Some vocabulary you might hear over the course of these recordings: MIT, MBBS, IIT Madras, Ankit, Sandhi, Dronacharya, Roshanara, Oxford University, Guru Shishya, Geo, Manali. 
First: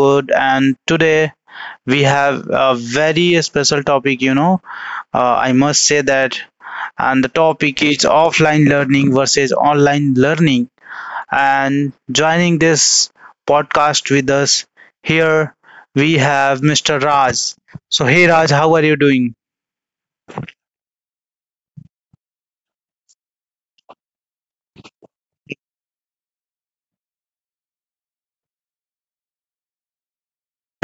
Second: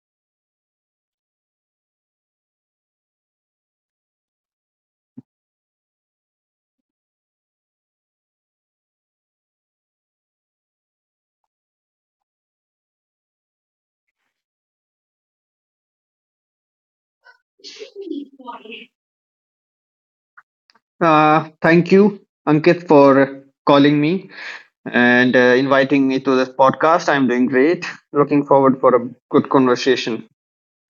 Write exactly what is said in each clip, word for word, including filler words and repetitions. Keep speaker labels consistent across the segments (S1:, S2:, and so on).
S1: good. And today we have a very special topic. You know, uh, I must say that, and The topic is offline learning versus online learning. And joining this podcast with us here, we have mister Raj. So hey Raj, how are you doing?
S2: Uh, thank you, Ankit, for calling me and uh, inviting me to this podcast. I'm doing great. Looking forward for a good conversation.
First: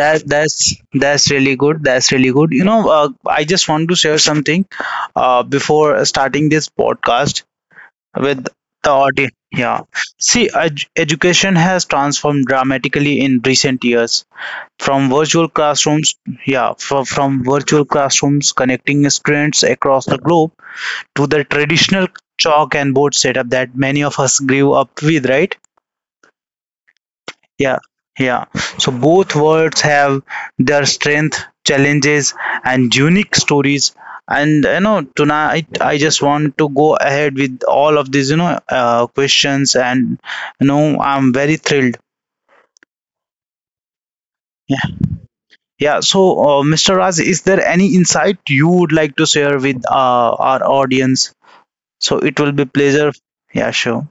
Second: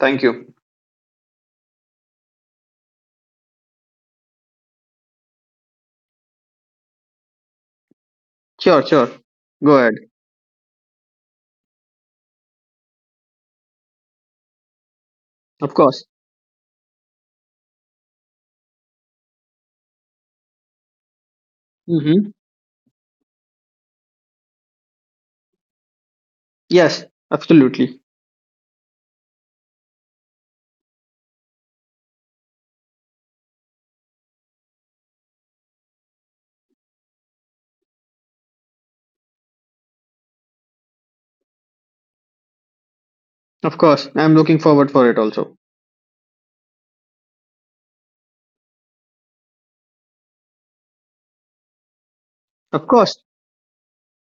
S2: Thank you.
S1: that's that's really good. That's really good. You know, uh, I just want to share something uh, before starting this podcast with
S2: Sure,
S1: the
S2: sure.
S1: audience.
S2: Go ahead.
S1: Yeah. See, ed- education has transformed dramatically in recent years. From virtual
S2: Of course.
S1: classrooms, yeah, fro- from virtual classrooms connecting students across the globe to the traditional
S2: Mm-hmm.
S1: chalk and board setup that many of us grew up with, right?
S2: Yes,
S1: Yeah,
S2: absolutely.
S1: yeah. So both worlds have their strength, challenges, and unique stories. And you know, tonight I just want to go ahead with all of these, you know, uh, questions, and you know, I'm very thrilled.
S2: Of course. I'm looking forward
S1: Yeah,
S2: for it also.
S1: yeah. So, uh, mister Raj, is there any insight you would like to share with uh, our audience? So it will
S2: Of
S1: be
S2: course.
S1: pleasure. Yeah, sure.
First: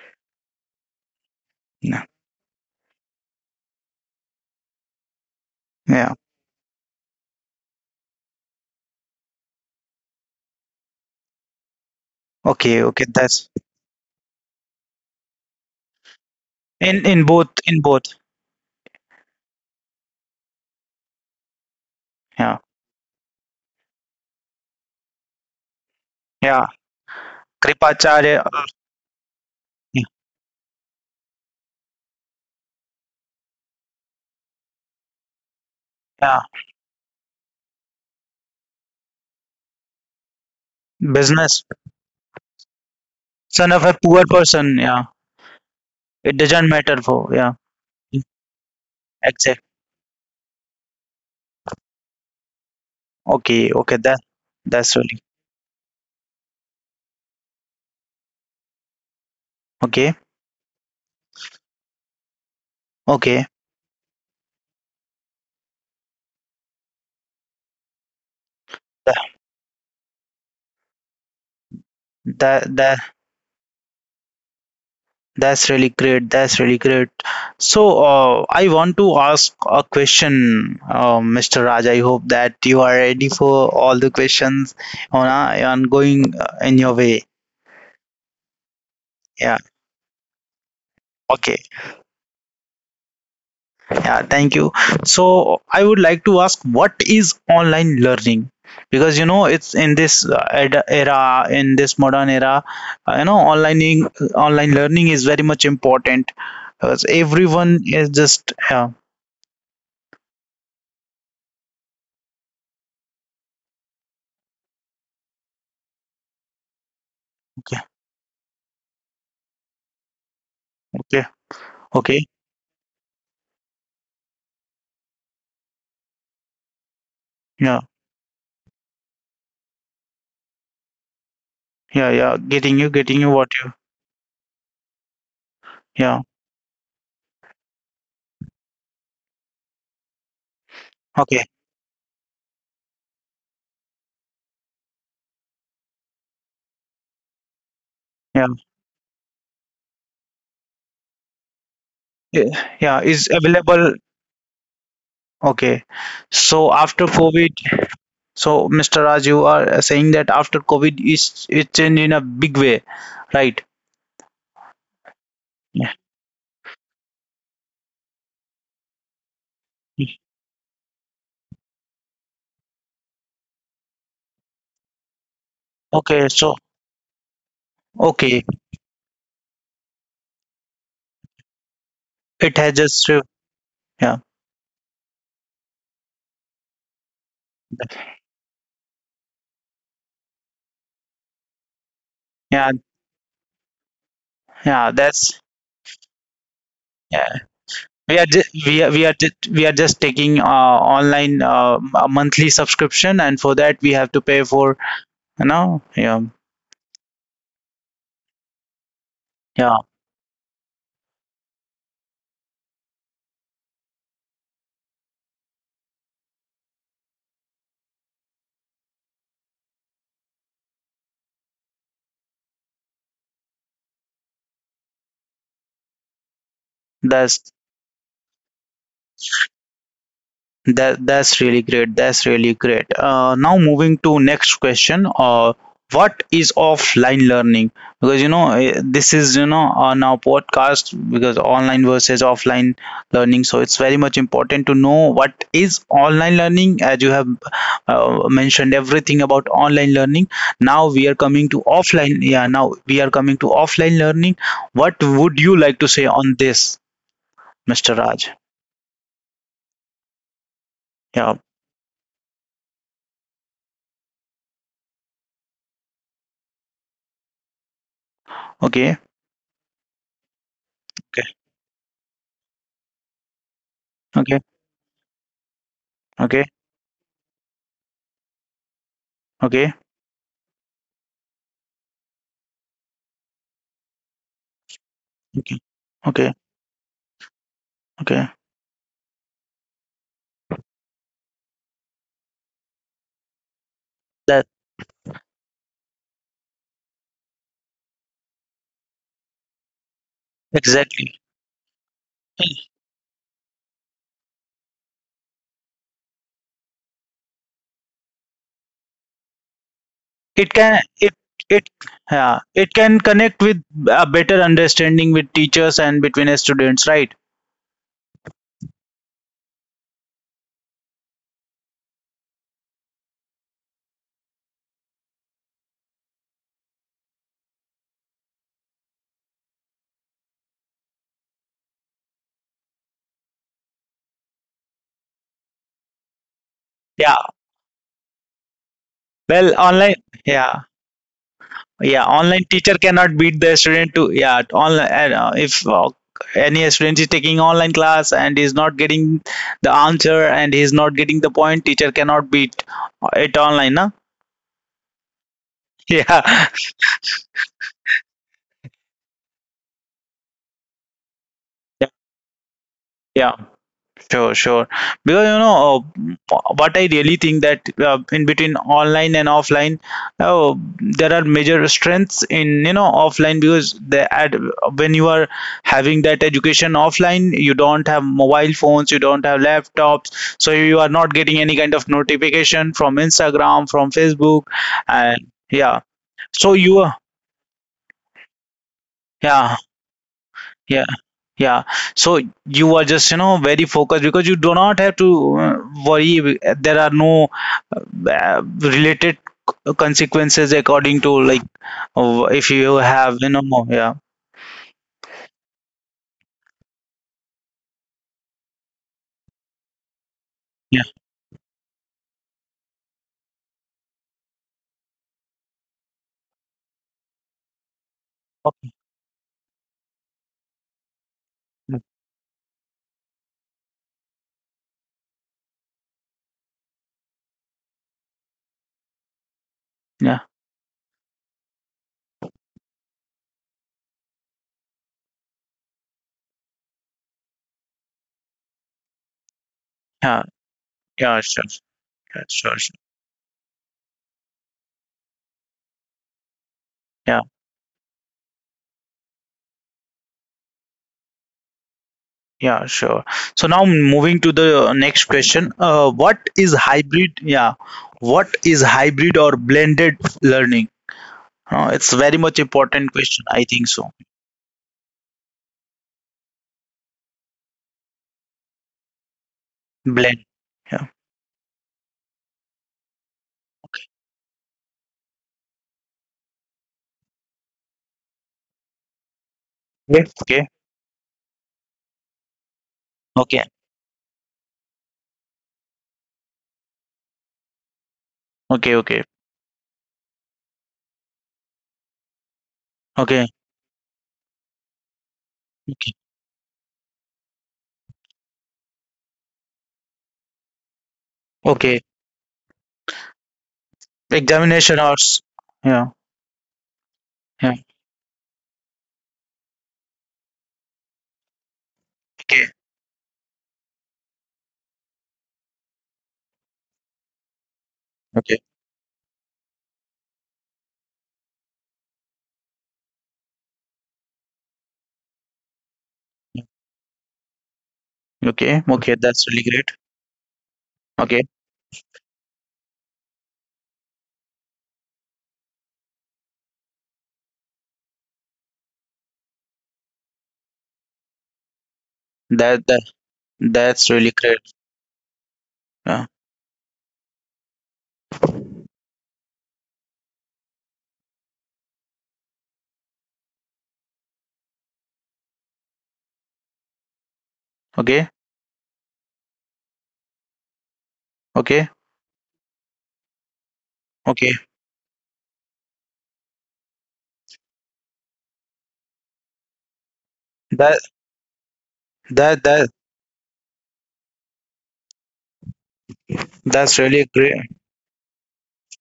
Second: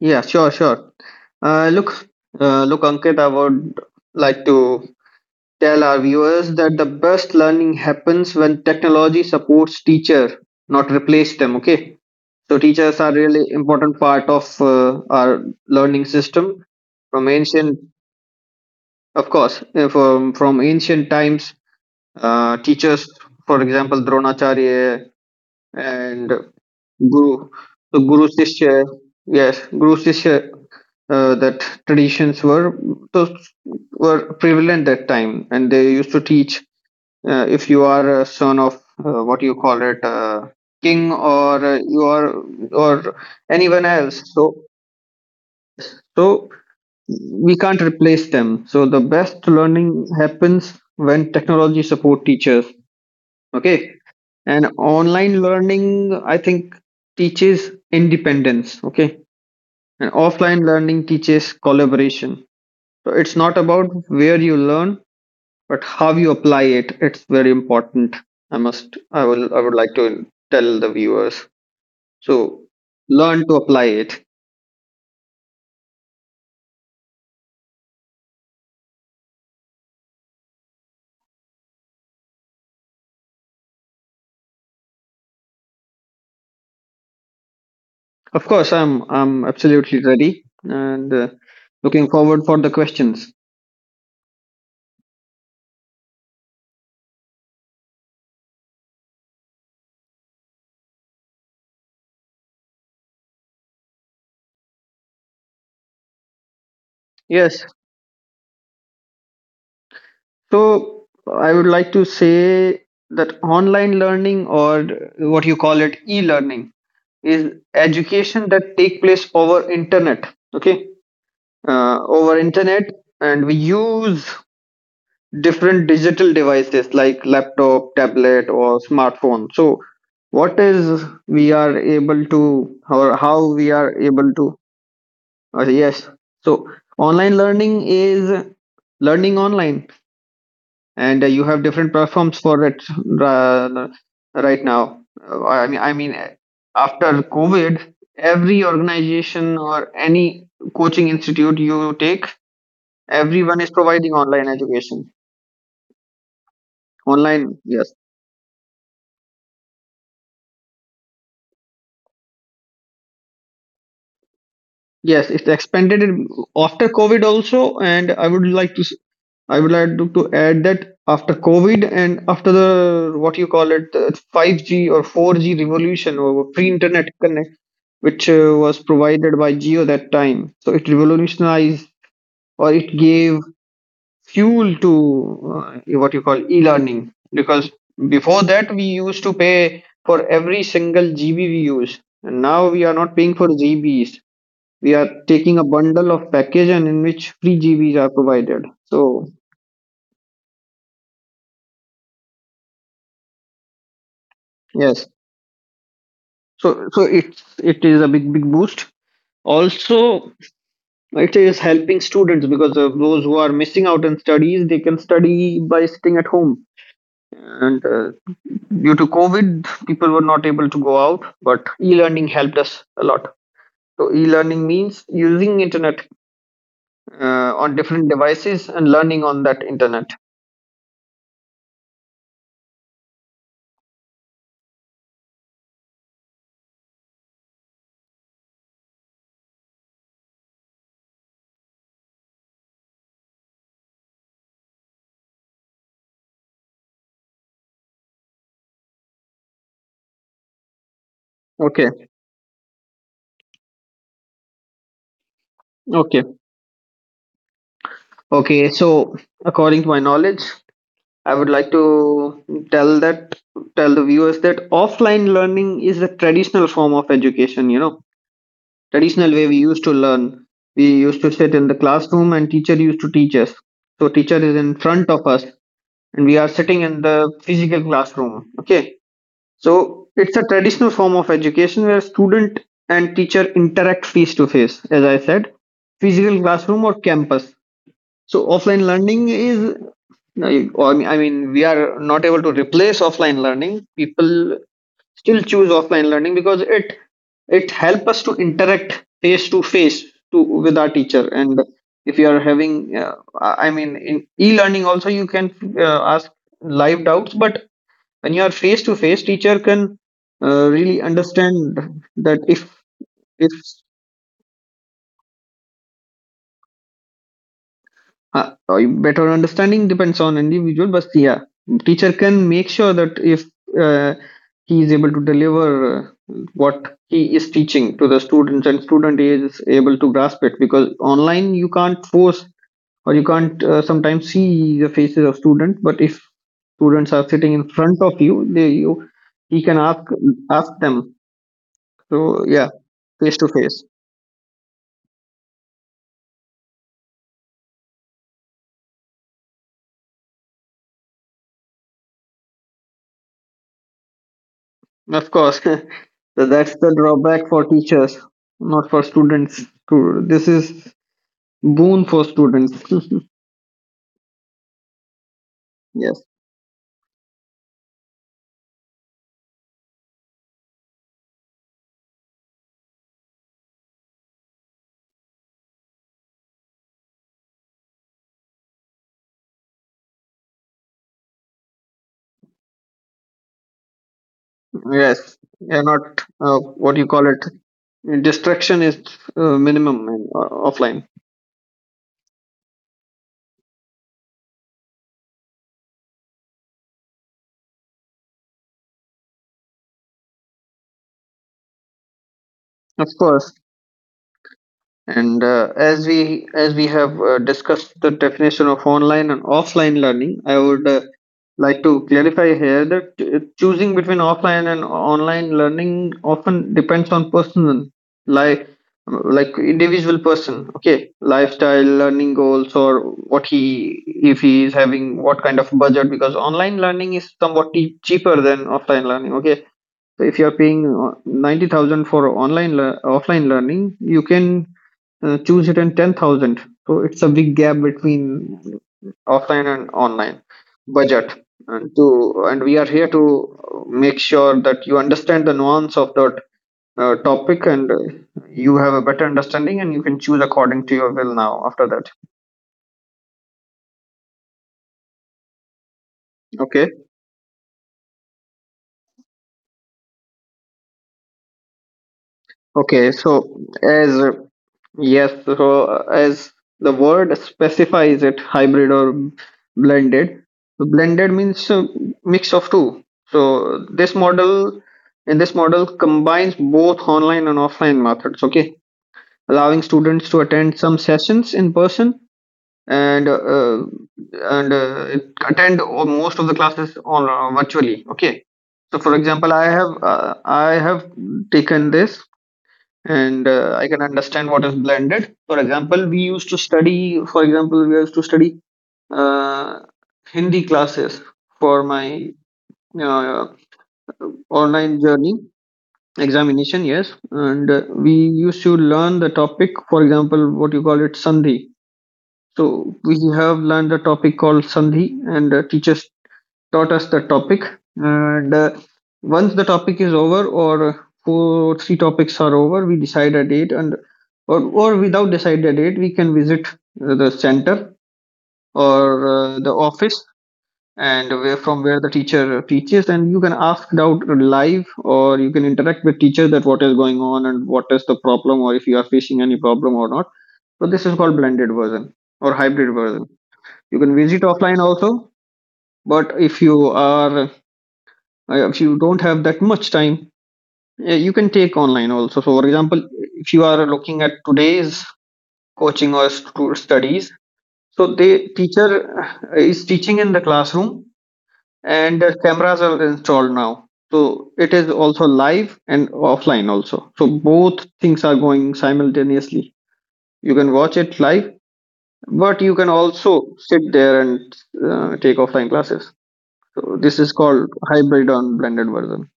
S2: Yeah, sure, sure. Uh,
S1: Yeah,
S2: look, uh, Look, Ankit, I would like to tell our
S1: yeah.
S2: viewers that the best learning happens when technology supports teacher, not replace them. Okay. So
S1: Okay,
S2: teachers
S1: okay.
S2: are
S1: That's
S2: really important part of uh, our learning system.
S1: in in
S2: From
S1: both
S2: ancient,
S1: in both.
S2: of course, uh, from from ancient times, uh,
S1: Yeah,
S2: teachers, for example, Dronacharya and
S1: yeah.
S2: Guru, so Guru
S1: Kripacharya.
S2: Shishya, yes, Guru Shishya, uh, that traditions were, those were prevalent that time, and they used to
S1: Yeah.
S2: teach. Uh, if you are a son of uh, what do you call it, uh, king, or
S1: Business.
S2: uh you are or
S1: Son of
S2: anyone
S1: a poor
S2: else, so
S1: person, yeah. It
S2: so
S1: doesn't matter for yeah.
S2: we can't replace them. So the best
S1: Exact.
S2: learning happens when technology support teachers.
S1: Okay,
S2: Okay.
S1: okay, that
S2: And
S1: that's really
S2: online learning, I think, teaches independence. Okay. And
S1: okay.
S2: offline learning teaches collaboration. So it's
S1: Okay.
S2: not about where you learn, but how you apply it. It's very important. I must,
S1: That,
S2: I will, I would like to tell the viewers. So
S1: that that
S2: learn to apply it.
S1: that's really great. That's really great. So uh, I want to ask a question, uh, mister Raj. I hope that you are ready for all the questions on uh, on going uh, in your way.
S2: Of course, I'm I'm
S1: Yeah.
S2: absolutely ready and uh,
S1: Okay.
S2: looking forward for the questions.
S1: Yeah, thank you. So I would like to ask, what is online learning? Because you know It's in this uh, ed- era, in this modern era, uh, you know online ing- online learning is very much important. Because
S2: Yes,
S1: everyone is just yeah,
S2: so I would like to say that online learning, or what you call it e-learning, is
S1: okay,
S2: education that take place over internet. Okay,
S1: okay,
S2: uh,
S1: okay,
S2: over internet, and we use different digital devices like laptop,
S1: yeah,
S2: tablet, or smartphone. So, what is we are able
S1: yeah, yeah.
S2: to
S1: Getting you,
S2: or
S1: getting
S2: how
S1: you,
S2: we
S1: what
S2: are
S1: you,
S2: able to. Uh, yes.
S1: yeah,
S2: So online learning is learning online, and uh, you have
S1: okay,
S2: different platforms for it uh, right now. Uh, I mean, I mean, uh, After COVID, every
S1: yeah,
S2: organization or any coaching institute you take,
S1: yeah, yeah,
S2: everyone is
S1: is
S2: providing
S1: available.
S2: online education.
S1: Okay, so after
S2: Online, yes.
S1: COVID. So, mister Raj, you are saying that after COVID, it's it changed in a big way, right?
S2: Yes, it expanded in-
S1: Yeah.
S2: after COVID also, and I would like to s- I would like to, to add that after COVID and after the what you call it the five G or four G revolution or
S1: Okay. So,
S2: pre-internet connect, which uh, was
S1: okay,
S2: provided by Geo that time. So it revolutionized or it
S1: it has
S2: gave
S1: just shift- yeah,
S2: fuel to uh, what you call e-learning because before that we used to pay for every single G B we use, and now we are
S1: yeah,
S2: not paying for G Bs, we are
S1: yeah.
S2: taking a
S1: That's
S2: bundle of package and in which free
S1: yeah.
S2: G Bs are
S1: We are
S2: provided.
S1: just we are
S2: So
S1: we are just we are just taking uh online uh m- a monthly subscription, and for that we have to pay for
S2: yes,
S1: you know yeah
S2: so so it's it is a big big boost.
S1: yeah.
S2: Also, it is helping students because of those who are missing out on studies, they can study by sitting at home. And uh, due to COVID, people were not able to go out, but e-learning helped us a lot. So e-learning means using internet uh,
S1: That's
S2: on different devices and learning on that internet.
S1: That that's really great. That's really great. Uh, now moving to next question. Uh, what is offline learning? Because you know eh, This is you know on our podcast because online versus offline learning. So it's very much important to know what is online learning. As you have uh, mentioned everything about online learning. Now we are coming to
S2: Okay,
S1: offline. Yeah, now we are coming to offline learning. What would you like to
S2: okay.
S1: say on this, mister Raj?
S2: Okay, so according to my knowledge, I would
S1: Yeah.
S2: like to tell that tell the viewers that offline learning is a traditional form of education, you know,
S1: Okay.
S2: traditional way we used to learn. We used to
S1: Okay.
S2: sit in the classroom and teacher used to teach us. So teacher is
S1: Okay.
S2: in front of us and we are
S1: Okay.
S2: sitting in the physical classroom. Okay.
S1: Okay,
S2: So it's a traditional form of education where student and teacher interact face to face, as I said,
S1: okay,
S2: physical
S1: okay,
S2: classroom or campus. So
S1: okay.
S2: offline learning is, no, you- I mean, I mean, we are not able to replace offline learning. People
S1: That
S2: still choose offline learning because it it helps us to interact face to face to, with our teacher.
S1: exactly.
S2: And if you are having, uh, I I mean, in e-learning also you can uh, ask live doubts, but when you are face to face, teacher can uh,
S1: It
S2: really
S1: can it
S2: understand
S1: it
S2: that if
S1: yeah, it can
S2: if.
S1: connect with a better understanding with teachers and between the students, right?
S2: Uh, uh, Better understanding depends on individual, but yeah, teacher can make sure that if uh, he is able to deliver uh, what he is teaching to the students and student is able to grasp it, because online you can't force or you can't uh, sometimes see the faces of students, but if students are sitting
S1: Yeah.
S2: in front of you they you he can
S1: Well,
S2: ask,
S1: online
S2: ask
S1: yeah.
S2: them.
S1: Yeah
S2: So yeah,
S1: online teacher
S2: face
S1: cannot
S2: to
S1: beat the
S2: face.
S1: student to yeah online uh, if uh, any student is taking online class and is not getting the answer and he is not getting the point, teacher cannot beat it online na?
S2: Of course. So that's
S1: yeah
S2: the drawback for teachers, not for students. To- This is boon
S1: yeah
S2: for students.
S1: yeah. Sure, sure. Because you know
S2: Yes.
S1: uh, What I really think that uh, in between online and offline, uh, there are major strengths in you know offline because the ad, when you are having that education offline, you don't have mobile phones, you don't have laptops, so you are not getting any kind of notification from Instagram, from Facebook,
S2: Yes.
S1: and
S2: They're
S1: yeah,
S2: not, uh,
S1: so
S2: what do you
S1: you are
S2: call it? Distraction is uh,
S1: yeah.
S2: minimum in, uh, offline.
S1: Yeah, yeah. So you are just, you know, very focused because you do not have to uh, worry. There are no uh, related consequences according to like uh, if you
S2: Of
S1: have
S2: course.
S1: you know more- yeah
S2: And uh, as we as we have uh, discussed the definition of online and offline learning, I would uh,
S1: yeah
S2: like to clarify here that uh, choosing between offline and online learning often depends on personal, like
S1: okay.
S2: like individual person, okay, lifestyle, learning goals, or what he, if he is having, what kind of budget, because online learning is somewhat tea- cheaper than offline learning. Okay, so if you
S1: Yeah
S2: are paying uh, ninety thousand for online lear- offline learning you can uh, choose it in ten thousand. So it's a big gap between offline and online
S1: yeah
S2: budget.
S1: yeah sure
S2: And to,
S1: yeah,
S2: and we
S1: sure
S2: are
S1: sure
S2: here to make sure that you understand the nuance of that uh,
S1: yeah
S2: topic, and uh, you have a better understanding and you can choose according to your will now after that.
S1: yeah sure. So now moving to the next question, uh, what is
S2: Okay.
S1: hybrid yeah what is hybrid or blended learning? Uh, it's very much
S2: Okay.
S1: important question
S2: So
S1: I think. So
S2: as, yes, so uh, as the word specifies it, hybrid or blended.
S1: blend
S2: So
S1: yeah.
S2: blended means uh, mix of two. So this model, in this model, combines both online and offline methods. Okay, allowing students to
S1: Yes. Okay
S2: attend some sessions in person and
S1: okay
S2: uh, and uh, attend all- most of the classes on uh, virtually. Okay, so
S1: okay
S2: for
S1: okay
S2: example, I have uh, I have taken this and
S1: okay
S2: uh, I can understand what is blended. For example, we
S1: okay
S2: used to study, for example, we used to study uh, Hindi classes for
S1: okay
S2: my uh, online
S1: examination
S2: journey
S1: hours yeah
S2: examination, yes, and
S1: yeah
S2: uh, we used to learn the topic, for example, what you call it, Sandhi.
S1: okay
S2: So we have learned a topic called Sandhi, and uh, teachers taught us the topic and
S1: okay.
S2: uh, once the topic is over, or four three topics are over, we decide a date and, or, or without decide a date we can visit uh, the center
S1: Okay,
S2: or
S1: okay, that's
S2: uh,
S1: really
S2: the
S1: great.
S2: office and
S1: Okay,
S2: where, from where the teacher teaches, and you can ask out live or you can interact with teacher that what is going on and what is the problem or if you are facing any problem or not. So this is called blended version or hybrid
S1: that that
S2: version. You can
S1: that's really
S2: visit
S1: great.
S2: offline also, but
S1: Uh,
S2: if you are uh, if you don't have that much time, uh, you can take online also. So for example, if you are looking at today's coaching or stu- studies, so the
S1: okay,
S2: teacher uh, is teaching in the classroom
S1: okay,
S2: and the cameras are installed now, so
S1: okay.
S2: it is also live and offline also, so both things are going simultaneously. You can watch it
S1: That
S2: live but you can
S1: that that
S2: also sit there and uh, take offline classes. So this
S1: that's
S2: is
S1: really
S2: called
S1: great.
S2: hybrid on blended version.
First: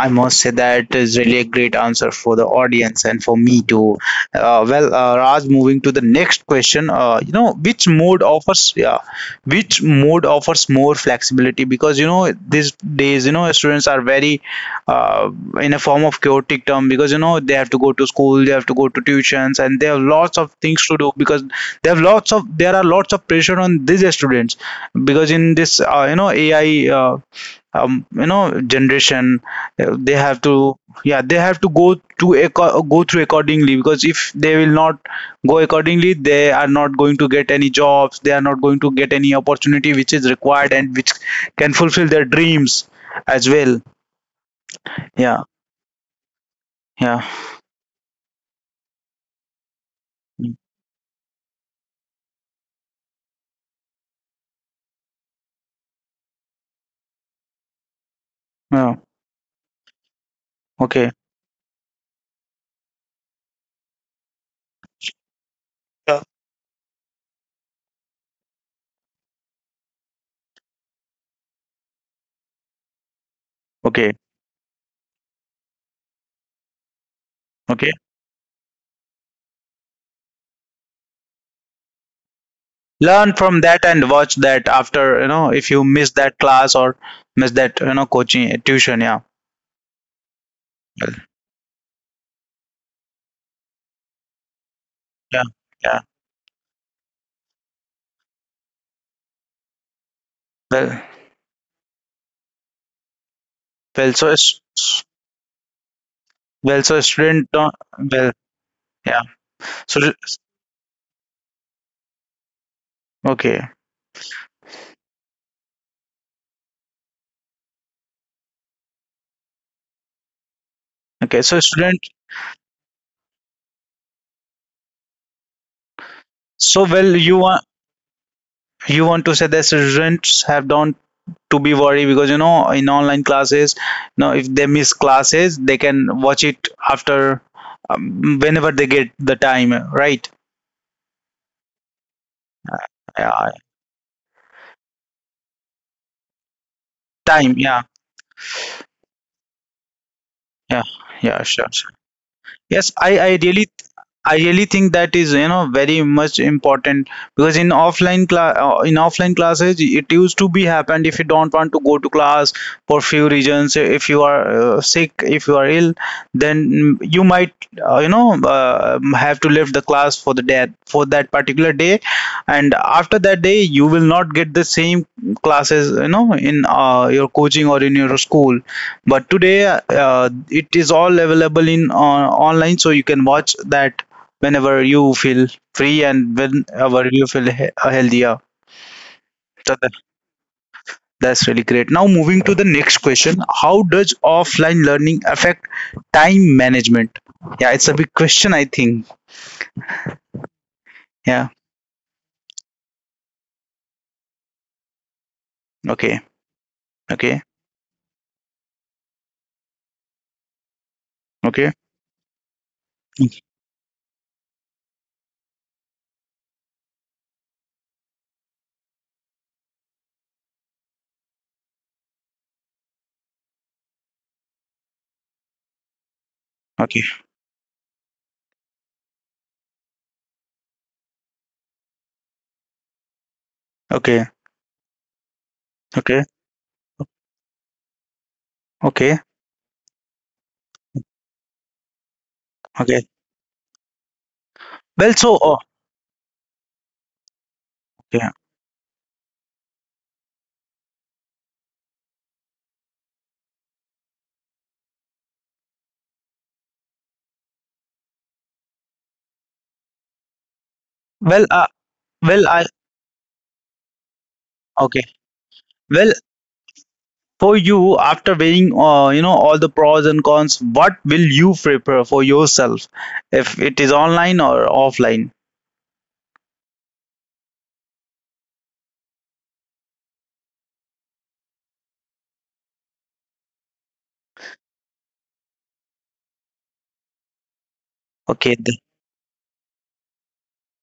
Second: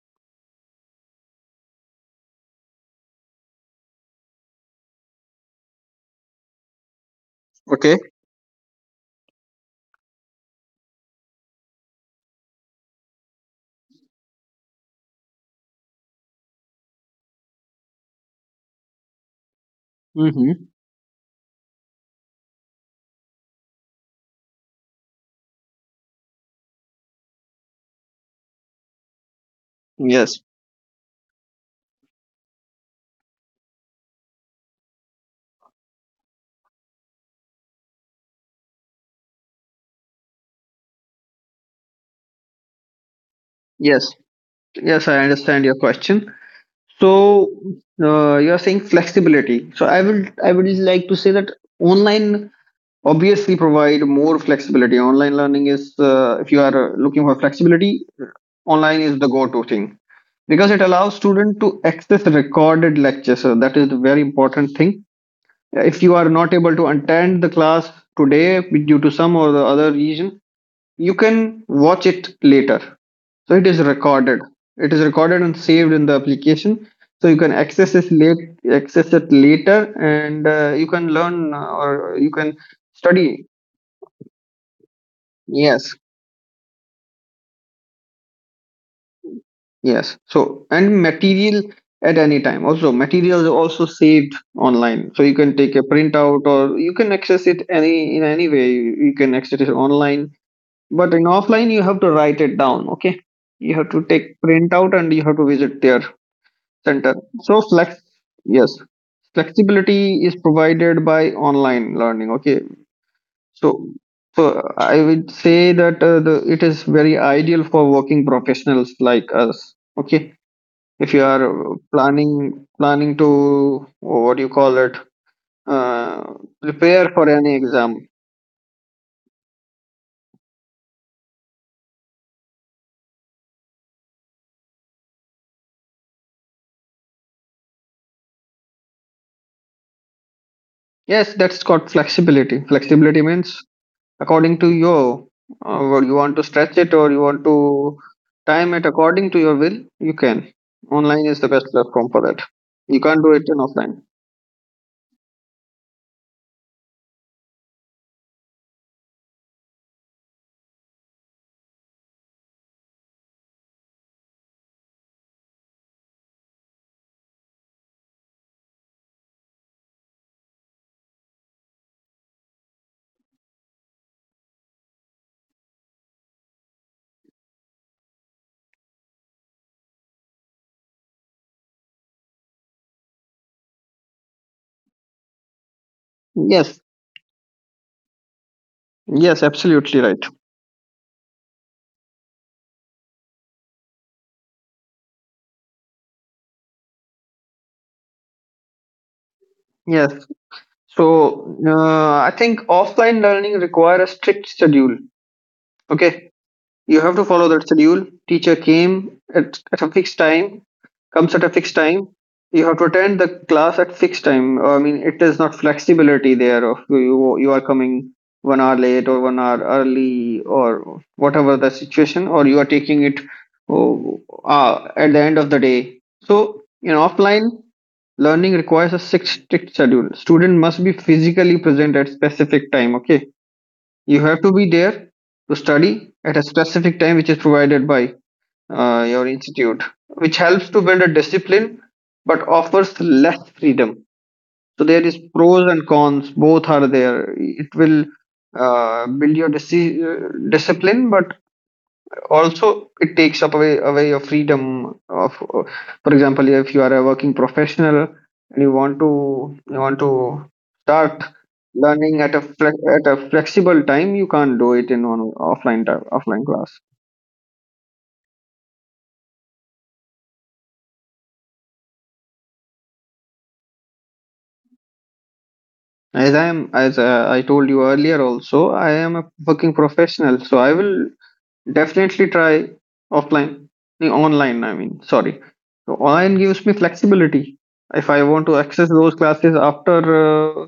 S1: I must say that is really a great answer for the audience and for me too. Uh, well, uh, Raj, moving to the next question, uh, you know, which
S2: Okay.
S1: mode offers, yeah, which mode offers more flexibility? Because you know, these days, you know, students are very uh, in a form of chaotic term because you know they have to go to school, they have to go to tuitions, and they have lots of
S2: Hmm.
S1: things to do because they have lots of there are lots of pressure on these students because in this uh, you know A I. Uh, um, you know generation uh, they have
S2: Yes.
S1: to yeah they have to go to acco- go through accordingly because if they will not go accordingly, they are not going to get any jobs, they are not going to get any opportunity which is required and which can fulfill their dreams as well.
S2: Yes, yes, I
S1: Yeah
S2: understand your question.
S1: yeah
S2: So uh, you are saying flexibility. So I will, I would like to say that online obviously provide more flexibility. Online learning is, uh, if you are uh, looking for flexibility,
S1: yeah
S2: online is the go-to thing, because it
S1: okay.
S2: allows student to access recorded lectures. So that is a very important thing. If
S1: Yeah.
S2: you are not able to attend the class today due to some or the other reason, you can watch it later, so it is
S1: Okay
S2: recorded. It is recorded and saved in the application. So you can
S1: okay.
S2: access it late, access it later, and uh, you can learn uh, or you can
S1: Learn
S2: study.
S1: from that and watch that after you know if you miss
S2: Yes,
S1: that class or miss that you know coaching tuition yeah
S2: yes. So and
S1: well,
S2: material at any time. Also, materials are also saved online. So
S1: yeah
S2: you can take a
S1: yeah
S2: printout or you can access it any in any way. You, you can access it online,
S1: well
S2: but in offline you have to write it down. Okay, you have
S1: well
S2: to
S1: so
S2: take
S1: it's.
S2: printout and you have to visit there.
S1: Well, so
S2: Center.
S1: student don't,
S2: So flex,
S1: well,
S2: yes,
S1: yeah. So
S2: flexibility is provided by online learning. Okay,
S1: okay,
S2: so so I would say that uh, the it is very ideal for working professionals like us. Okay, if you
S1: okay. So
S2: are
S1: student,
S2: planning planning to, oh, what do you call it, uh,
S1: so well,
S2: prepare
S1: you
S2: for
S1: want
S2: any exam.
S1: you want to say that students have don't to be worried because you know in online classes, now if they miss classes, they can watch it after um, whenever they get the time, right?
S2: Yes, that's called flexibility. Flexibility
S1: Yeah,
S2: means according to your, uh, what you want to stretch it or you
S1: time.
S2: want
S1: Yeah,
S2: to time it according to your will, you can,
S1: yeah, yeah.
S2: online is
S1: Sure,
S2: the best
S1: sure.
S2: platform for that,
S1: Yes, I
S2: you
S1: I
S2: can't do it
S1: really
S2: in offline.
S1: I really think that is you know very much important because in offline class uh, in offline classes, it used to be happened if you don't want to go to class for few reasons, if you are uh, sick, if you are ill, then you might uh, you know uh, have to leave the class for the day, for that particular day, and after that day you will not get the same classes you know in uh, your coaching or in your school, but today uh, it is all available in uh, online, so you can watch that whenever you feel free and
S2: Yes,
S1: whenever you feel he- uh, healthier.
S2: yes,
S1: So tha-
S2: absolutely right.
S1: that's really great. Now, moving to the next question, how does offline learning affect time management? Yeah, it's a big question, I think.
S2: Yes, so
S1: Yeah,
S2: uh, I think offline learning require a strict schedule.
S1: okay,
S2: Okay, you have to
S1: okay,
S2: follow that schedule. Teacher came at, at a fixed time, comes at a
S1: okay,
S2: fixed time. You have to attend the class at fixed time. Uh, I mean, it is not flexibility there, of you, you you are coming one hour late or one hour early or whatever the situation, or you are taking it oh, uh, at the end of the day. So
S1: okay,
S2: in offline, learning requires a six strict schedule. Student must be physically present at specific time. Okay,
S1: okay,
S2: you have to be there to
S1: okay,
S2: study at a specific time, which is provided by
S1: okay,
S2: uh, your institute, which helps to build a discipline but
S1: okay.
S2: offers less freedom. So
S1: Well,
S2: there is
S1: so, oh,
S2: pros and cons, both are there. It will
S1: okay.
S2: uh, build your disi- uh, discipline, but also it takes up away away your freedom. Of for example, if you are a working professional and you want to you want to start
S1: Well, uh,
S2: learning
S1: well,
S2: at a
S1: I,
S2: fle- at a flexible time. You can't do
S1: okay.
S2: it in one offline
S1: Well,
S2: time, offline class.
S1: for you, after weighing, uh, you know, all the pros and cons, what will you prefer for yourself? If it is online or offline.
S2: As i am as uh, i told you earlier also, I am a working professional, so I will definitely try offline. The online i mean sorry, so online gives me flexibility if I
S1: Okay.
S2: want to
S1: th-
S2: access those classes after. uh,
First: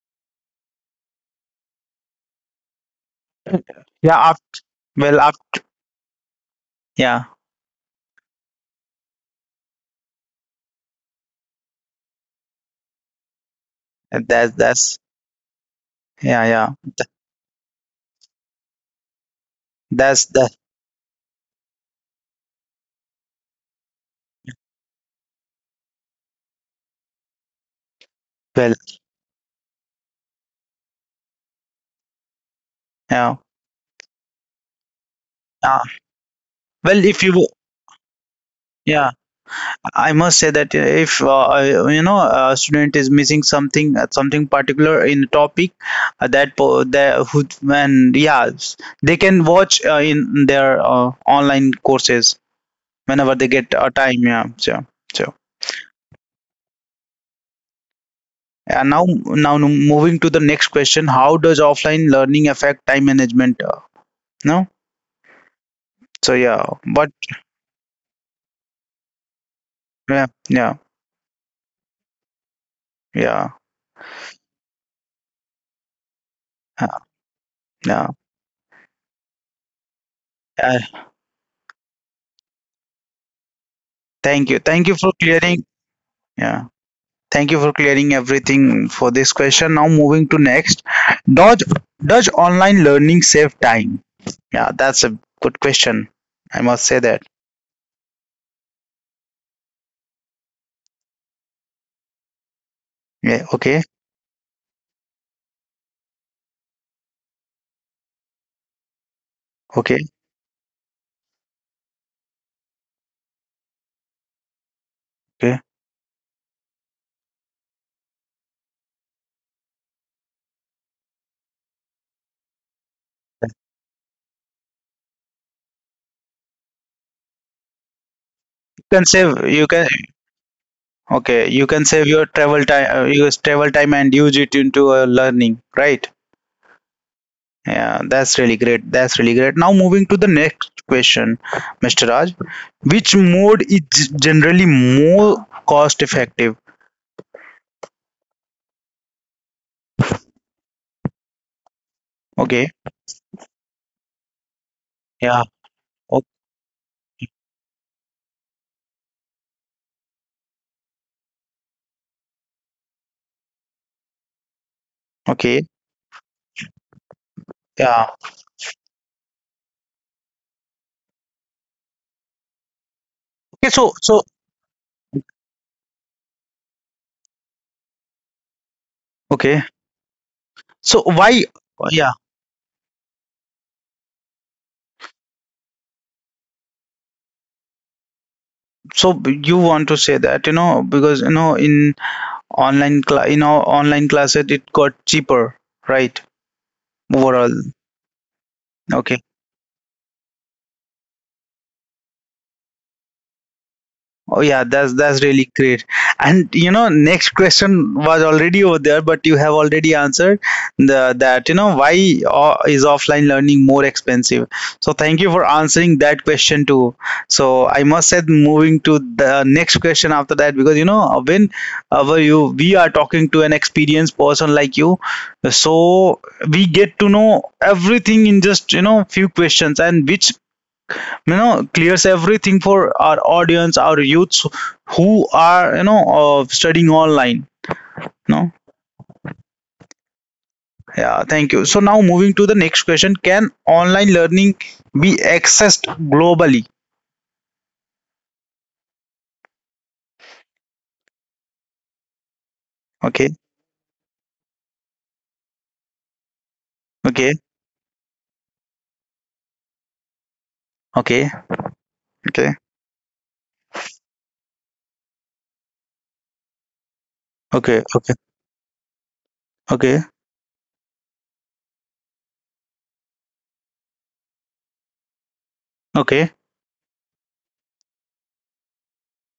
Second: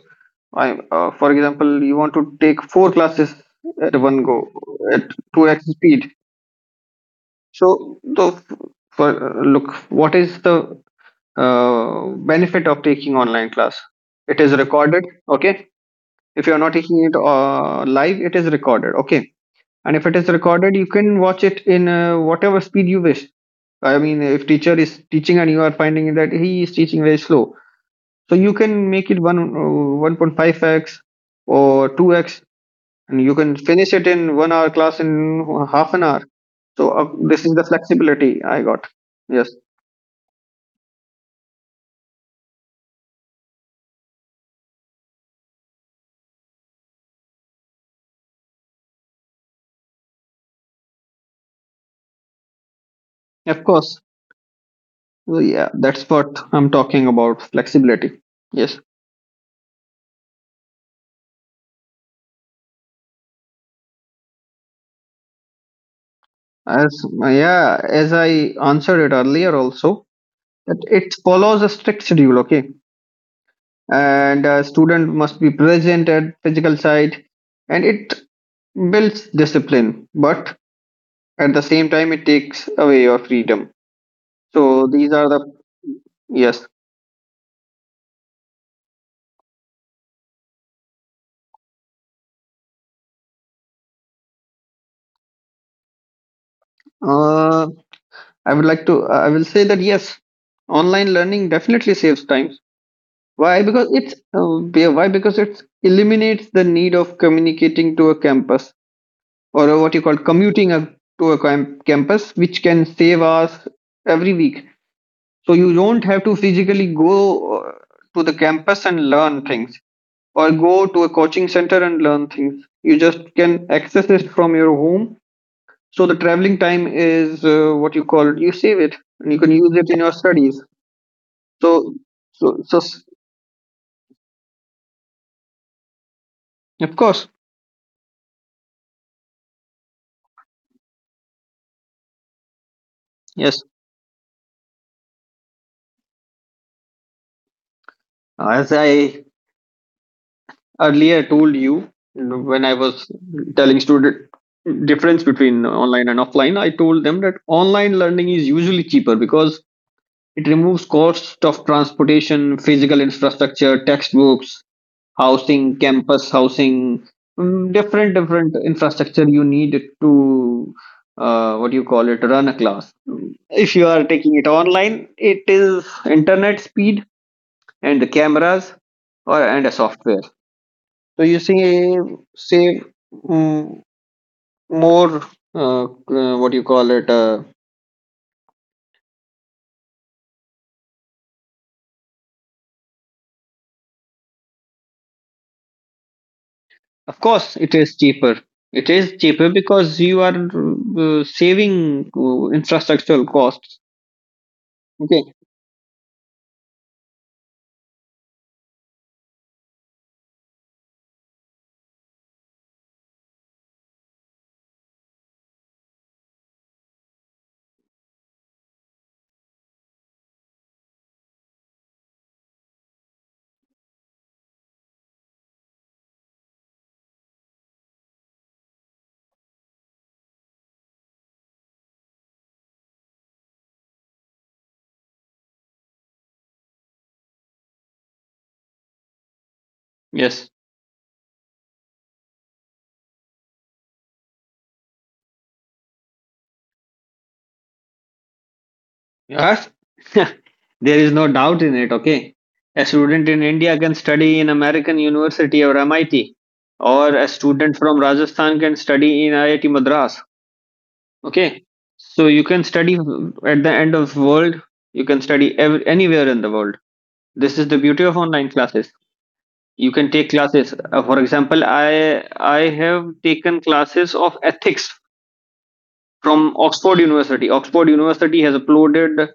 S2: I, uh, for example, you want to take four classes at one
S1: yeah.
S2: go
S1: After,
S2: at
S1: well. After,
S2: two x speed.
S1: yeah.
S2: So, the, for, uh, Look, what is the uh, benefit of taking online class? It is
S1: That's that's
S2: recorded, okay? If
S1: yeah
S2: you are
S1: yeah.
S2: not taking it uh, live, it is recorded, okay? And if it is
S1: That's that.
S2: recorded, you can watch it in uh, whatever speed you wish. I mean, if teacher is teaching and you are finding that he is teaching very slow, so you
S1: Well.
S2: can make it one uh, one point five x or two x and you
S1: Yeah.
S2: can finish it in one hour class in
S1: Uh,
S2: half an hour. So
S1: well,
S2: uh,
S1: if you
S2: this is the flexibility I got,
S1: yeah,
S2: yes,
S1: I must say that uh, if uh, I- you know a student is missing something uh, something particular in topic uh, that po- that who and yeah s- they can watch uh, in their uh, online courses whenever they
S2: of
S1: get a
S2: course.
S1: time. Yeah. So so.
S2: Well, yeah, that's what I'm talking about, flexibility, yes.
S1: And now, now moving to the next question: how does offline learning affect time management? Uh, no. So yeah,
S2: as
S1: but
S2: yeah as i answered it earlier also,
S1: yeah,
S2: that
S1: yeah,
S2: it follows a strict schedule, okay,
S1: yeah,
S2: and a student must be present at physical
S1: uh,
S2: side and
S1: yeah.
S2: it builds discipline, but
S1: Uh,
S2: at the same time it takes away your freedom.
S1: thank you,
S2: So
S1: thank you
S2: these
S1: for
S2: are the,
S1: clearing. Yeah,
S2: yes.
S1: thank you for clearing everything for this question. Now moving to next, does does online learning save time? Yeah, that's a good question. I must say that.
S2: Uh, I would like to, uh, I will say that yes, online learning definitely saves time.
S1: Yeah.
S2: Why?
S1: Okay.
S2: Because it's uh, be- why? Because it eliminates the need of communicating to a campus, or what you
S1: Okay.
S2: call commuting a, to a cam- campus, which can save us every week. So
S1: Okay.
S2: you don't have to physically go uh, to the campus and learn things, or go to a coaching center and learn things. You just
S1: You
S2: can access it from your home. So the traveling time is uh, what you call, you save it
S1: can
S2: and you
S1: save.
S2: can use
S1: You
S2: it
S1: can.
S2: in your studies.
S1: Okay. You can
S2: So,
S1: save your
S2: so,
S1: travel
S2: so,
S1: time.
S2: s-
S1: Uh, your travel time and use it into uh, learning. Right.
S2: of course,
S1: Yeah, that's really great. That's really great. Now moving to the next question, mister Raj. Which
S2: yes.
S1: mode is generally more cost effective?
S2: As I earlier told you, when
S1: Okay.
S2: I was telling student difference
S1: Yeah.
S2: between online and
S1: O-
S2: offline, I told them that online learning is usually cheaper because it removes cost of transportation, physical infrastructure, textbooks,
S1: Okay.
S2: housing, campus housing, mm,
S1: Yeah.
S2: different different infrastructure you need to uh, what do you call it, run a class.
S1: Okay.
S2: If you
S1: So,
S2: are
S1: so,
S2: taking it online, it is internet speed and the cameras, or
S1: okay.
S2: and a software.
S1: So
S2: So you
S1: why?
S2: see,
S1: Yeah.
S2: save, mm, more uh, uh, what you call it, uh,
S1: So you want to say that, you know, because, you know, in online class, you know, online classes, it got cheaper, right?
S2: of
S1: Overall.
S2: course it is cheaper. It is
S1: Okay.
S2: cheaper because you are uh, saving uh, infrastructural costs,
S1: Oh yeah, that's that's
S2: okay,
S1: really great. And you know, next question was already over there, but you have already answered the that you know why o- is offline learning more expensive. So thank you for answering that question too. So I must say, moving to the next question after that, because you know when our you we are talking to an experienced person like you, so we get to know everything in just you know few questions, and which you know clears everything for our audience, our youths who are you know uh, studying online no
S2: yes,
S1: yeah. Thank you. So now moving to the next question, can online learning be accessed globally?
S2: yes. There is no doubt in it, okay. A
S1: Okay
S2: student in India can study in American university or M I T, or
S1: okay
S2: a student from Rajasthan can study in I I T Madras.
S1: okay
S2: Okay, so you
S1: okay
S2: can study at the end of world. You can study ev- anywhere in the world. This is the
S1: okay
S2: beauty
S1: okay
S2: of online classes. You
S1: okay
S2: can take classes. Uh, for example, I I have taken classes of ethics
S1: okay
S2: from Oxford University. Oxford University has uploaded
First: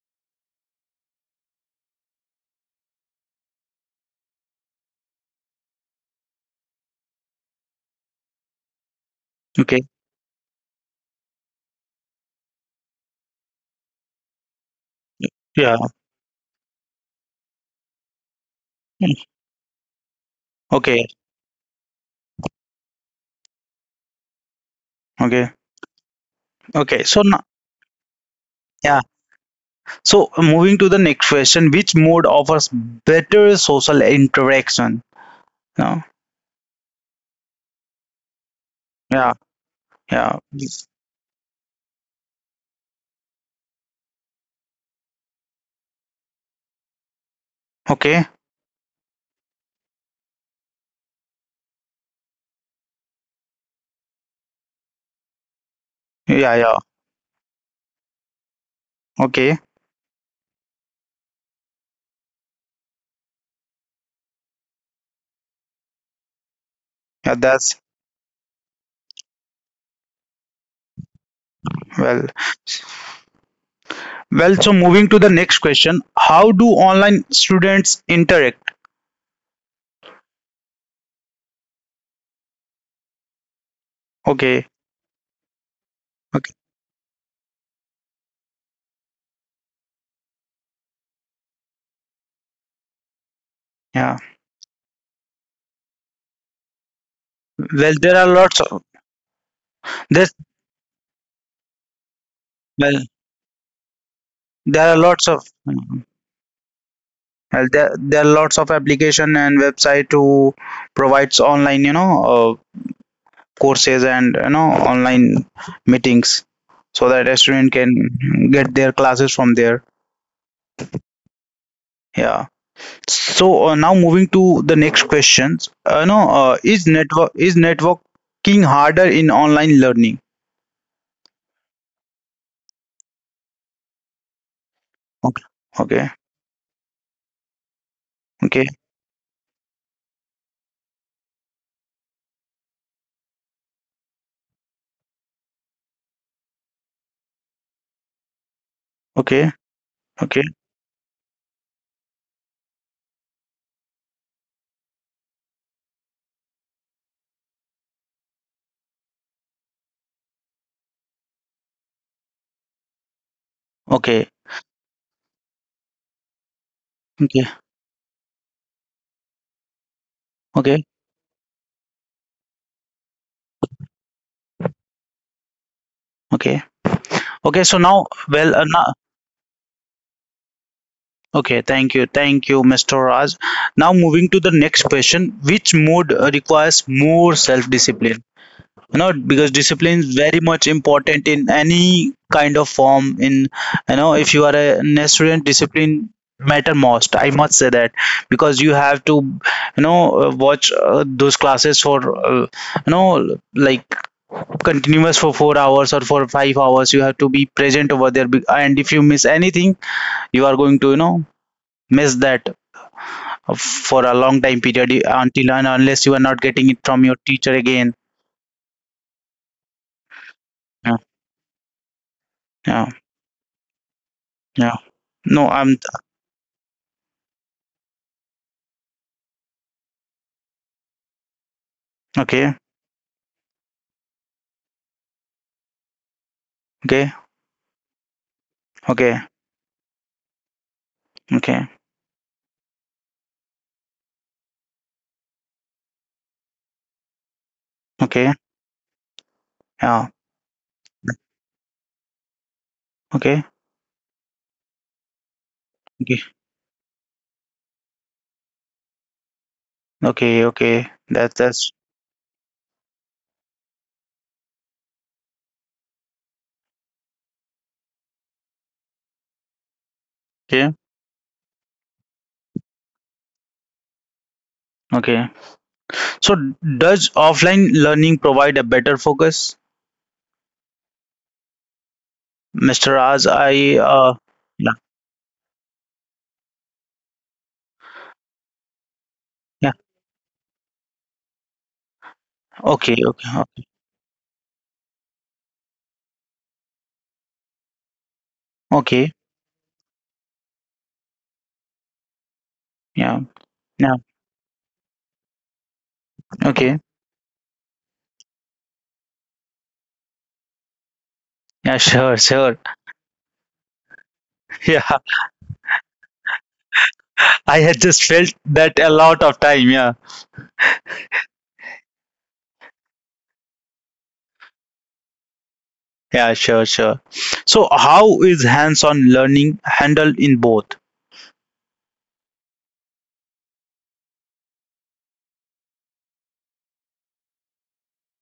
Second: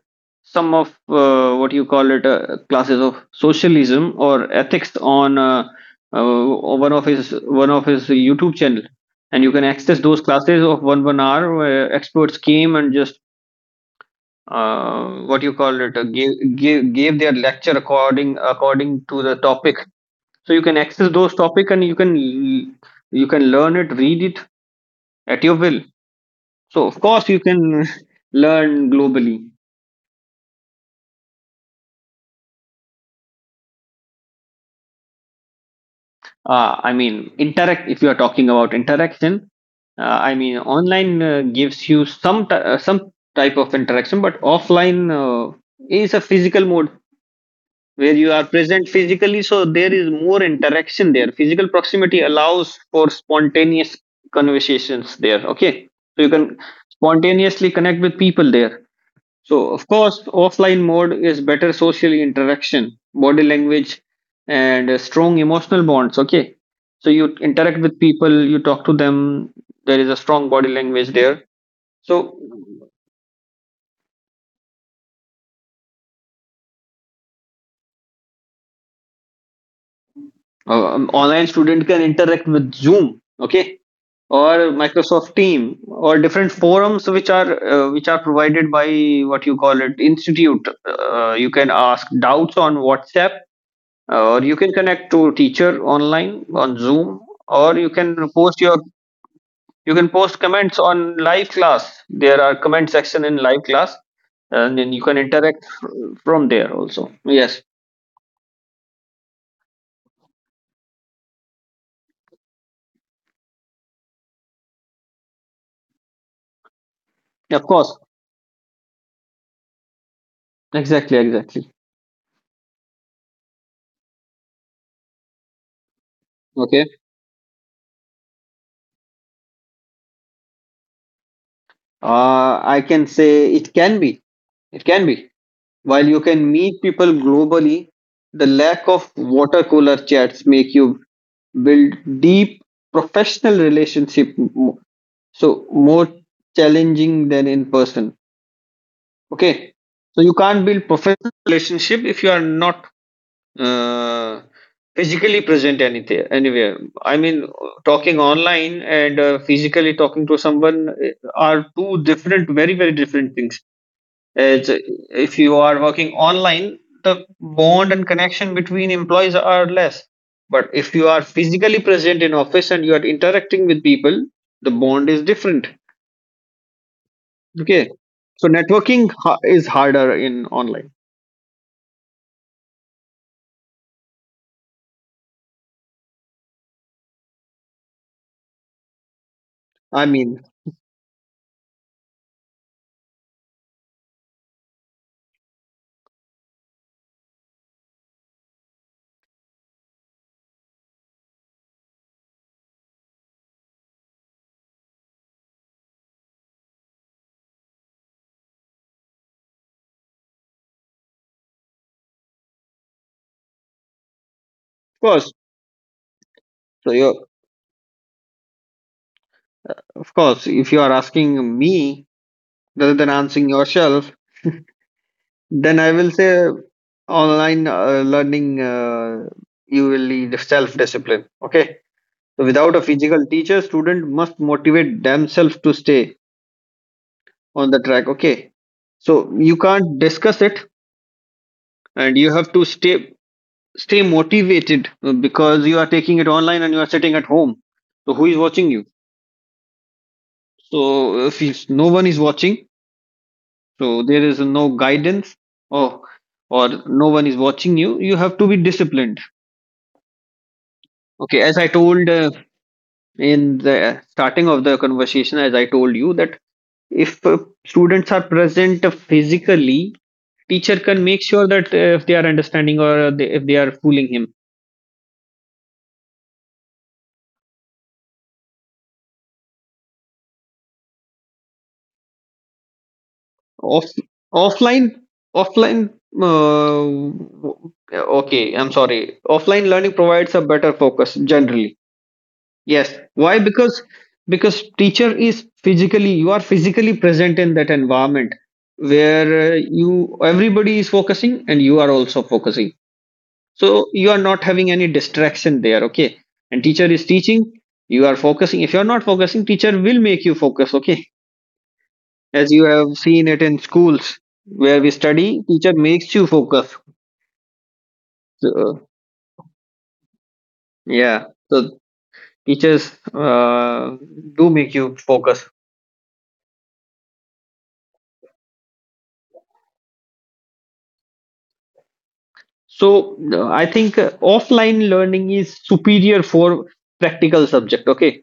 S2: some of uh, what you call it, uh, classes of socialism or ethics on uh, uh, one of his one of his YouTube channel, and you can
S1: okay
S2: access those classes of one one hour where experts came and just uh, what you
S1: yeah
S2: call it, uh, gave, gave gave their lecture according according to the topic. So you can
S1: okay
S2: access those topic and you can you can learn it, read it at
S1: okay
S2: your will. So of
S1: okay. So
S2: course you
S1: now
S2: can learn
S1: yeah,
S2: globally.
S1: so moving to the next question, which mode offers better social interaction? No
S2: uh, I mean, interact, if you are talking about
S1: yeah
S2: interaction, uh, I
S1: yeah
S2: mean, online uh, gives you some t- uh, some type of interaction, but offline uh, is a physical mode where
S1: okay
S2: you are present physically, so there is more interaction there. Physical proximity allows for spontaneous conversations there, okay. So you
S1: yeah
S2: can
S1: yeah.
S2: spontaneously connect with people there.
S1: Okay,
S2: So of course offline mode is better social interaction, body language, and uh, strong emotional bonds, okay. So you
S1: yeah, that's
S2: interact with people, you talk to them, there is a strong body language there.
S1: well.
S2: So
S1: Well, so moving to the next question, how do online students interact?
S2: um, online student can interact with Zoom, okay, or
S1: Okay,
S2: Microsoft Team or
S1: okay,
S2: different forums which are uh, which are provided by what you call it institute. Uh, you can ask doubts on WhatsApp,
S1: yeah.
S2: uh, or you can connect to teacher online on Zoom, or you
S1: Well, there are
S2: can
S1: lots
S2: post your,
S1: of
S2: you can
S1: this.
S2: post comments on live class. There are comment
S1: Well,
S2: section in live class, and
S1: there
S2: then
S1: are
S2: you can
S1: lots of
S2: interact fr- from there also. Yes,
S1: well, there there are lots of application and website who provides online, you know, uh, courses and you know online meetings so that a
S2: of
S1: student can
S2: course,
S1: get their classes from there.
S2: exactly, exactly.
S1: Yeah. So uh, now moving to the next questions. Uh, no, uh,
S2: Okay,
S1: is network is networking harder in online learning?
S2: uh, I can say it can be, it can be.
S1: Okay,
S2: While
S1: okay,
S2: you can meet people globally, the
S1: okay,
S2: lack of water cooler chats make you build deep professional relationship mo- so more challenging than in person.
S1: okay,
S2: Okay. So you
S1: okay,
S2: can't build professional relationship if you are not uh, physically present anything anywhere. I mean, talking online and uh, physically talking to someone uh, are two different, very very different things.
S1: okay,
S2: It's, if you are working online, the
S1: okay,
S2: bond and connection between employees are less. But if
S1: okay,
S2: you are physically present in office and you are interacting with people, the bond is different.
S1: okay. Okay,
S2: Okay,
S1: so now,
S2: so
S1: well, uh,
S2: networking
S1: now,
S2: ha- is harder in online.
S1: okay, thank you, thank you, mister Raj. Now moving to the next question, which mode uh, requires more self-discipline? you know because
S2: I
S1: discipline is
S2: mean,
S1: very much important in any kind of form in you know if you are a, an student, discipline matter most, I must say that, because you have to you know uh, watch uh, those classes for uh, you know like continuous for four hours or for five hours. You have to be present over there be- and if you miss anything, you are going to you know miss that for a long time
S2: of
S1: period
S2: course.
S1: until and unless you are not
S2: So
S1: getting it
S2: you,
S1: from your teacher again.
S2: of course, if you are
S1: Yeah,
S2: asking me rather than
S1: yeah,
S2: answering yourself,
S1: yeah. no
S2: then I
S1: i'm
S2: will say online uh, learning. Uh, you will need self discipline. Okay. So without
S1: okay,
S2: a physical teacher, student must motivate themselves to stay
S1: okay,
S2: on the track. Okay. So
S1: okay,
S2: you can't discuss it
S1: okay,
S2: and you have to stay stay motivated uh, because you are taking it online and you are sitting at home. So who is
S1: okay,
S2: watching you?
S1: yeah,
S2: So if it's- no one is watching,
S1: okay,
S2: so there is no guidance or
S1: okay,
S2: or no one is watching you, you have to be disciplined.
S1: okay, okay.
S2: Okay,
S1: That's
S2: as I
S1: that's
S2: told uh, in the starting of the conversation, as I told you that if uh, students are present physically, teacher
S1: okay,
S2: can make sure that uh, if they are understanding or they, if they are fooling him.
S1: okay. So, does offline learning provide a better focus, mister Raz?
S2: Off
S1: I uh,
S2: offline
S1: yeah,
S2: offline uh, okay, I'm sorry, offline
S1: yeah,
S2: learning provides a better focus generally, yes.
S1: okay,
S2: Why?
S1: okay, okay,
S2: Because because teacher is physically, you are physically present in that environment
S1: okay,
S2: where uh, you, everybody is focusing and you are also focusing,
S1: yeah,
S2: so you
S1: yeah,
S2: are not having any distraction there, okay. And teacher
S1: okay,
S2: is teaching, you are focusing. If you are not focusing, teacher will make you focus, okay,
S1: yeah, sure,
S2: as
S1: sure.
S2: you have seen it in schools where
S1: Yeah,
S2: we study, teacher makes you focus.
S1: I had just felt that
S2: so,
S1: a lot of time. Yeah,
S2: yeah, so teachers uh, do make you focus.
S1: yeah, sure, sure. So, how is hands-on learning handled in both?
S2: So uh, I think uh, offline learning is superior for practical subject, okay.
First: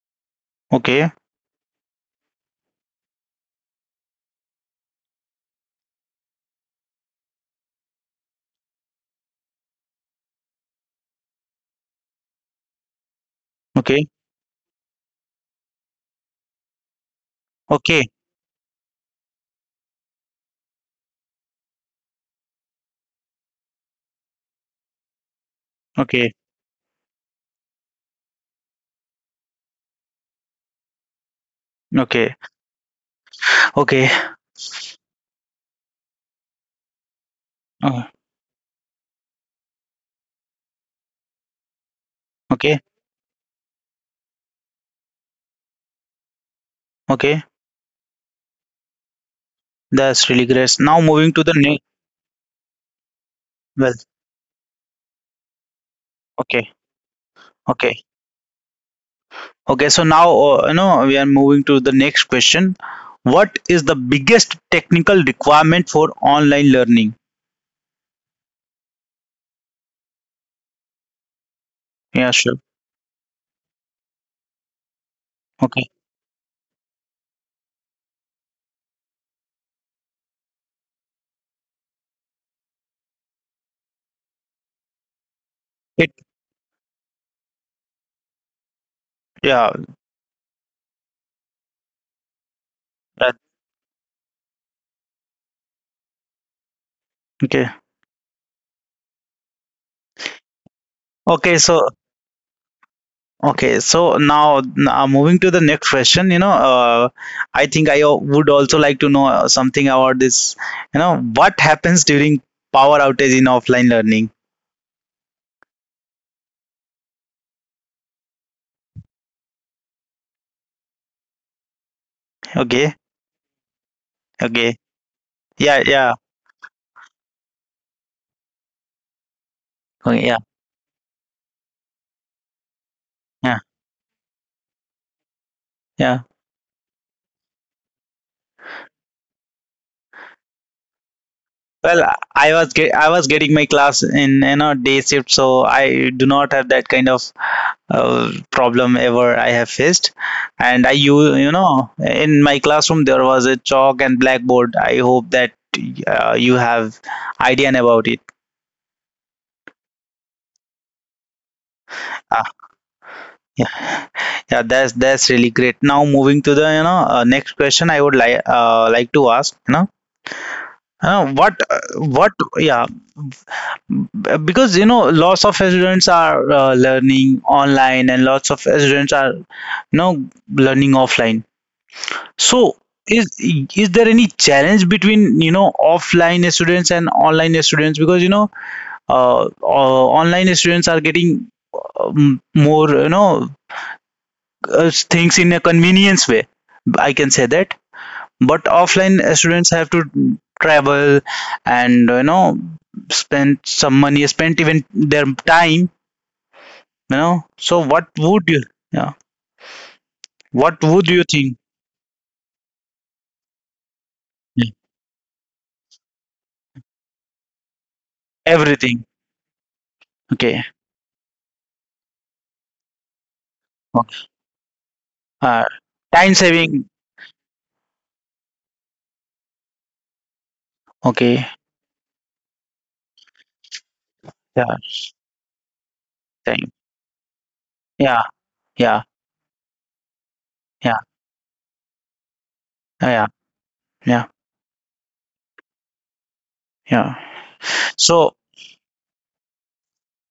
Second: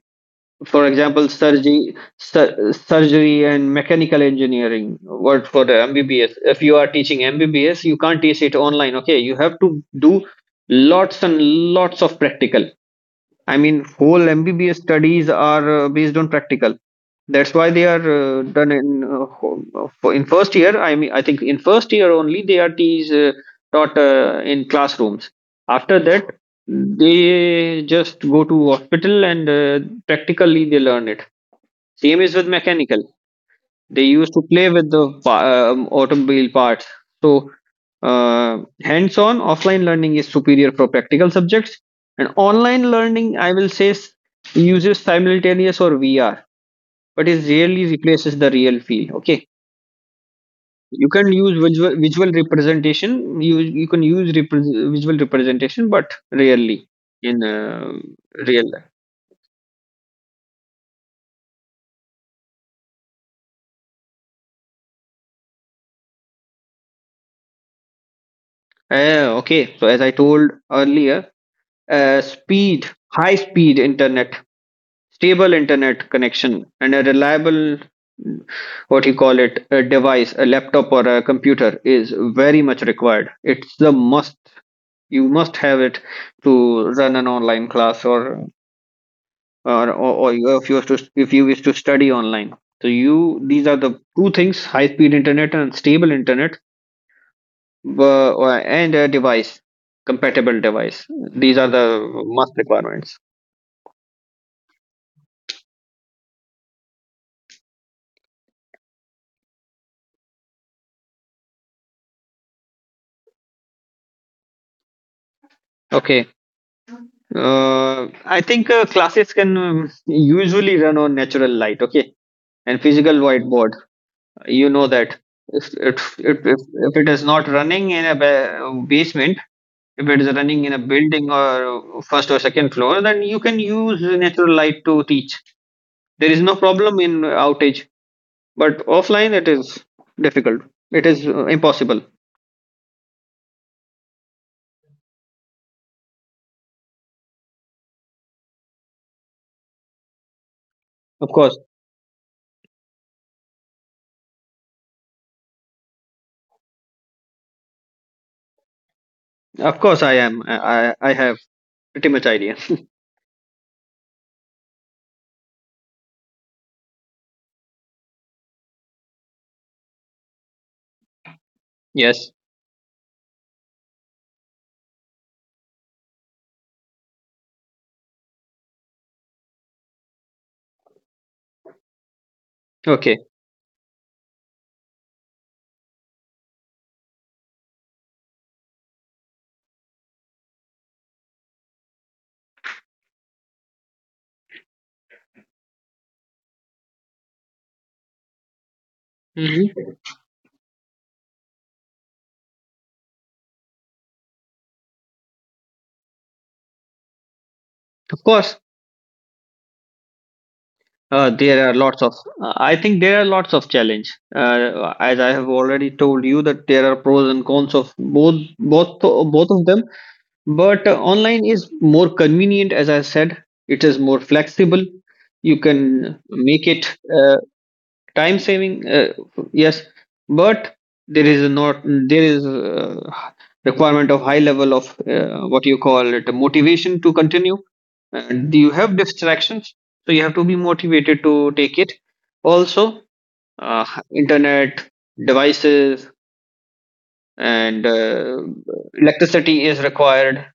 S2: For
S1: Okay,
S2: example, surgery, sur- surgery and mechanical engineering, what for the MBBS. If you are teaching MBBS, you can't teach it online, okay. You have to do lots and lots of practical. I mean,
S1: okay,
S2: whole M B B S studies are uh, based on practical. That's why they
S1: okay,
S2: are uh, done in uh, ho- for- in first year. I mean, I think in first year only they are teas, uh, taught uh, in classrooms. After that,
S1: okay.
S2: they just go to hospital and uh, practically they learn it. Same is
S1: Okay.
S2: with mechanical. They
S1: Okay.
S2: used to play with the pa- um, automobile parts. So,
S1: Uh,
S2: uh, hands on offline learning is superior for practical subjects, and
S1: okay.
S2: online learning, I will say, s- uses simultaneous or V R, but
S1: Okay.
S2: it rarely replaces the real feel. Okay.
S1: That's really great. Now
S2: You
S1: moving
S2: can
S1: to the
S2: use
S1: next.
S2: visual, visual representation. You you
S1: Well,
S2: can use repre- visual representation, but
S1: okay.
S2: rarely in
S1: Okay.
S2: uh, real life.
S1: Okay. So now, uh, you know, we are moving to the next question. What is the biggest technical requirement for online learning?
S2: Uh, okay, so as I told earlier, uh,
S1: Yeah, sure.
S2: speed, high speed internet, stable
S1: Okay.
S2: internet connection and a reliable what you call it, a device, a laptop or a computer is very much required. It's the must, you must have it
S1: It.
S2: to run an online class, or
S1: Yeah.
S2: or, or, or if you wish to, if you wish to study online. So you,
S1: that-
S2: these are the two things: high speed internet and stable internet
S1: okay.
S2: uh, and a device, compatible device. These are
S1: Okay.
S2: the
S1: So.
S2: must requirements,
S1: Okay, so now now moving to the next question, you know, uh, I think I uh, would also like to know uh, something about this. You know, what happens during power outage in offline learning?
S2: okay. Uh, I think uh, classes can um, usually run on natural light, okay, and
S1: Okay,
S2: physical whiteboard. You know
S1: okay.
S2: that if it
S1: Yeah,
S2: if,
S1: yeah,
S2: if, if it is not running in a ba- basement, if it is
S1: okay, yeah,
S2: running in a building or uh, first or second floor, then you can
S1: yeah,
S2: use natural light to teach. There
S1: yeah.
S2: is no problem in outage, but offline it is difficult. It is uh, impossible.
S1: Well, I I was get, I was getting my class in you know day shift, so I do not have that kind of uh, problem ever I have faced. And I
S2: Of
S1: you
S2: course,
S1: you know in my classroom there was a chalk and blackboard. I hope that uh, you have idea about it.
S2: of course, I am. I I I have pretty much idea.
S1: Ah, yeah, yeah, that's that's really great. Now moving to the you know uh, next question. I would like uh, like to ask you know. Uh, what uh,
S2: Yes.
S1: what yeah, because you know lots of students are uh, learning online and lots of students are you know learning offline, so
S2: Okay.
S1: is is there any challenge between you know offline students and online students? Because you know uh, uh, online students are getting um, more you know uh, things in a convenience way, I can say that, but offline
S2: Hmm.
S1: students have to travel and you know spend some money, spend even their time, you know. So
S2: Of
S1: what
S2: course.
S1: would you, yeah, what
S2: Uh,
S1: would you
S2: there are
S1: think?
S2: lots of, uh, I think there are lots of challenge. Uh,
S1: Yeah.
S2: as I have already told you that there are pros and cons of both, both,
S1: Everything
S2: both of them. But
S1: okay.
S2: uh, online is more convenient, as I said. It is more
S1: Okay.
S2: flexible. You
S1: uh,
S2: can
S1: Time
S2: make it.
S1: saving.
S2: Uh, time saving, uh, yes, but there is
S1: Okay,
S2: not, there is uh, requirement of high level of
S1: yeah,
S2: uh, what you call it,
S1: time,
S2: motivation to continue,
S1: yeah,
S2: and you have
S1: yeah,
S2: distractions, so you have to be motivated
S1: yeah,
S2: to take it also.
S1: yeah, yeah,
S2: uh,
S1: yeah,
S2: Internet, devices,
S1: yeah.
S2: and uh,
S1: So
S2: electricity is required,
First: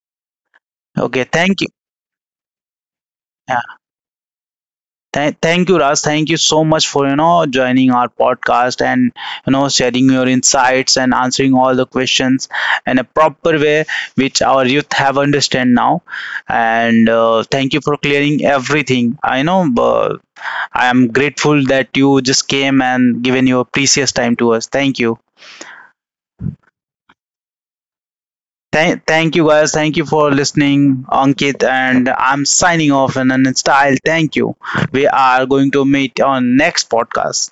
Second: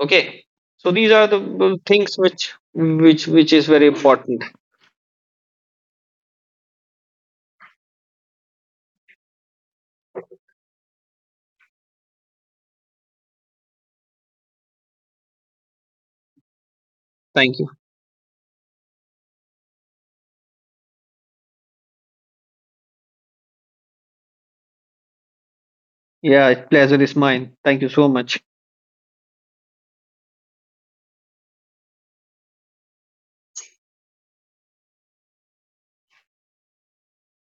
S2: okay. So these
S1: okay,
S2: are the
S1: thank you.
S2: uh, things which which which is
S1: Yeah.
S2: very important.
S1: Th- thank you, Raj. Thank you so much for you know joining our podcast and you know sharing your insights and answering all the questions in a proper way which our youth have understand now. And uh,
S2: Thank you.
S1: thank you for clearing everything, I know. uh, I am grateful that you just came and given your precious time to us. Thank you.
S2: Yeah, pleasure is mine, thank you so much.
S1: Thank, thank you, guys. Thank you for listening, Ankit, and I'm signing off in an style. Thank you. We are going to meet on next podcast.